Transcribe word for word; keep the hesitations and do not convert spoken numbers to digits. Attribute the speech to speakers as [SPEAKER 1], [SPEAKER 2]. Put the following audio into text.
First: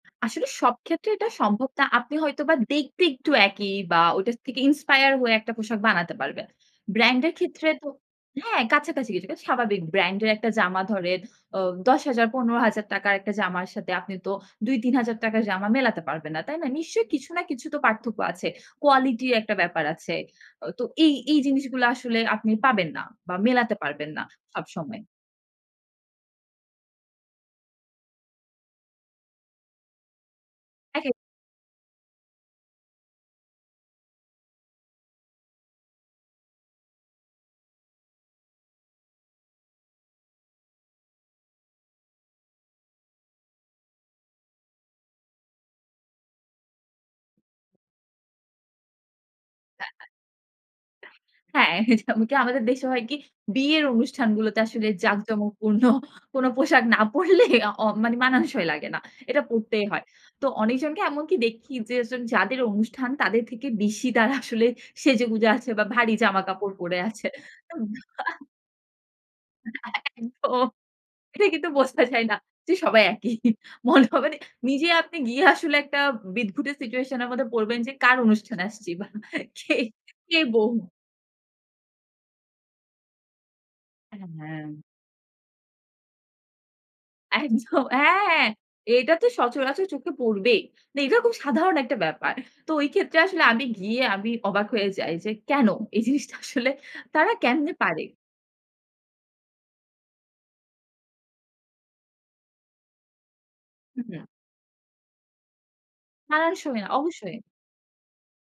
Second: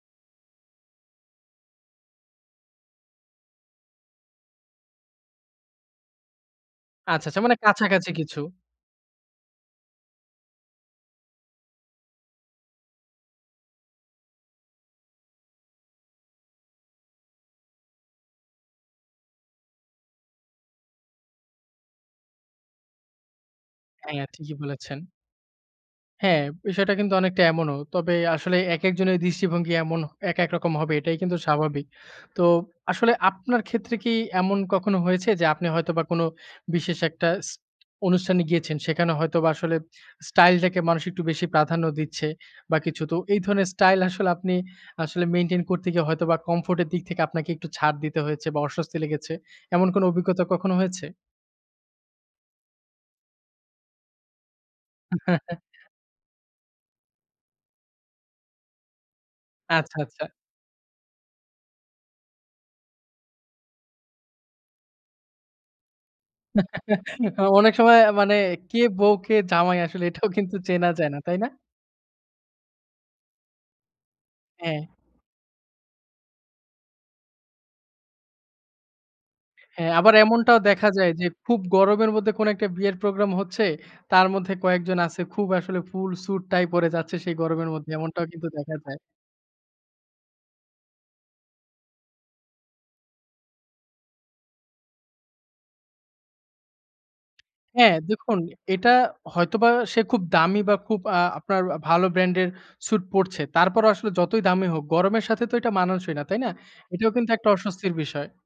[SPEAKER 1] আসলে সবক্ষেত্রে এটা সম্ভব না। আপনি হয়তোবা দেখতে একটু একই বা ওইটার থেকে inspire হয়ে একটা পোশাক বানাতে পারবেন। Brand
[SPEAKER 2] আচ্ছা,
[SPEAKER 1] এর
[SPEAKER 2] আচ্ছা। মানে
[SPEAKER 1] ক্ষেত্রে তো
[SPEAKER 2] কাছাকাছি কিছু।
[SPEAKER 1] হ্যাঁ, কাছাকাছি কিছুটা। স্বাভাবিক brand এর একটা জামা ধরেন, অ দশ হাজার, পনের হাজার টাকা র একটা জামার সাথে আপনি তো দুই-তিন হাজার টাকার জামা মেলাতে পারবেন না। তাই না? নিশ্চয়ই কিছু না কিছু তো পার্থক্য আছে। কোয়ালিটির একটা ব্যাপার আছে। অ তো এই এই জিনিসগুলো আসলে আপনি পাবেন না বা মেলাতে পারবেন না
[SPEAKER 2] হ্যাঁ, ঠিকই বলেছেন।
[SPEAKER 1] সবসময়।
[SPEAKER 2] হ্যাঁ। বিষয়টা কিন্তু অনেকটা এমনও। তবে আসলে একেক জনের দৃষ্টিভঙ্গি এমন একেকরকম হবে
[SPEAKER 1] একেক
[SPEAKER 2] এটাই কিন্তু স্বাভাবিক। তো, আসলে আপনার ক্ষেত্রে কি এমন কখনো হয়েছে, যে আপনি হয়তোবা কোন বিশেষ একটা ইস অনুষ্ঠানে গিয়েছেন। সেখানে হয়তোবা আসলে স্টাইলটাকে মানুষ একটু বেশি প্রাধান্য দিচ্ছে বা কিছু। তো, এই ধরনের স্টাইল আসলে আপনি আসলে মেইনটেইন করতে গিয়ে হয়তোবা comfort এর দিক থেকে আপনাকে একটু ছাড় দিতে হয়েছে বা অস্বস্তি লেগেছে। এমন কোন
[SPEAKER 1] [unintelligible]
[SPEAKER 2] অভিজ্ঞতা কখনো হয়েছে?
[SPEAKER 1] হ্যাঁ, যেমন কি আমাদের দেশে হয় কি? বিয়ের অনুষ্ঠানগুলোতে আসলে জাকজমকপূর্ণ কোন পোশাক না পরলে অ মানে মানানসই লাগে না। এটা পরতেই
[SPEAKER 2] আচ্ছা,
[SPEAKER 1] হয়।
[SPEAKER 2] আচ্ছা।
[SPEAKER 1] তো অনেকজনকে এমনকি দেখি যে, যেজন যাদের অনুষ্ঠান তাদের থেকে বেশি তারা আসলে সেজেগুজে আছে বা ভারী জামাকাপড় পরে আছে।
[SPEAKER 2] অনেক
[SPEAKER 1] হুম।
[SPEAKER 2] সময় মানে কে বউ, কে জামাই আসলে এটাও কিন্তু
[SPEAKER 1] একদম।
[SPEAKER 2] চেনা যায় না। তাই
[SPEAKER 1] এটা
[SPEAKER 2] না?
[SPEAKER 1] কিন্তু বোঝা যায় না যে সবাই একই। মনে হবে
[SPEAKER 2] হ্যাঁ।
[SPEAKER 1] নিজে আপনি গিয়ে আসলে একটা উ বিদঘুটে situation এর মধ্যে পড়বেন যে কার অনুষ্ঠানে আসছি। বা কে
[SPEAKER 2] হ্যাঁ, আবার
[SPEAKER 1] কে
[SPEAKER 2] এমনটাও
[SPEAKER 1] বৌ?
[SPEAKER 2] দেখা যায় যে খুব গরমের মধ্যে কোন একটা বিয়ের প্রোগ্রাম হচ্ছে।
[SPEAKER 1] অ্যা
[SPEAKER 2] তার মধ্যে
[SPEAKER 1] হ্যাঁ।
[SPEAKER 2] কয়েকজন আছে খুব আসলে full suit, tie পরে যাচ্ছে সেই গরমের
[SPEAKER 1] একদম,
[SPEAKER 2] মধ্যে। এমনটাও
[SPEAKER 1] হ্যাঁ।
[SPEAKER 2] কিন্তু দেখা যায়।
[SPEAKER 1] এটা তো সচরাচর চোখে পড়বেই। না, এটা খুব সাধারণ একটা ব্যাপার। তো, ওইক্ষেত্রে আসলে আমি গিয়ে আমি অবাক হয়ে যাই যে, কেন? এই জিনিসটা আসলে তারা কেমনে
[SPEAKER 2] হ্যাঁ,
[SPEAKER 1] পারে?
[SPEAKER 2] দেখুন এটা হয়তোবা সে খুব দামি বা খুব আ আপনার আ ভালো brand এর suit পরছে। তারপরও আসলে
[SPEAKER 1] হুহু।
[SPEAKER 2] যতই দামি হোক, গরমের সাথে তো এটা মানানসই না। তাই না?
[SPEAKER 1] মানানসই না।
[SPEAKER 2] এটাও কিন্তু
[SPEAKER 1] অবশ্যই।
[SPEAKER 2] একটা অস্বস্তির বিষয়।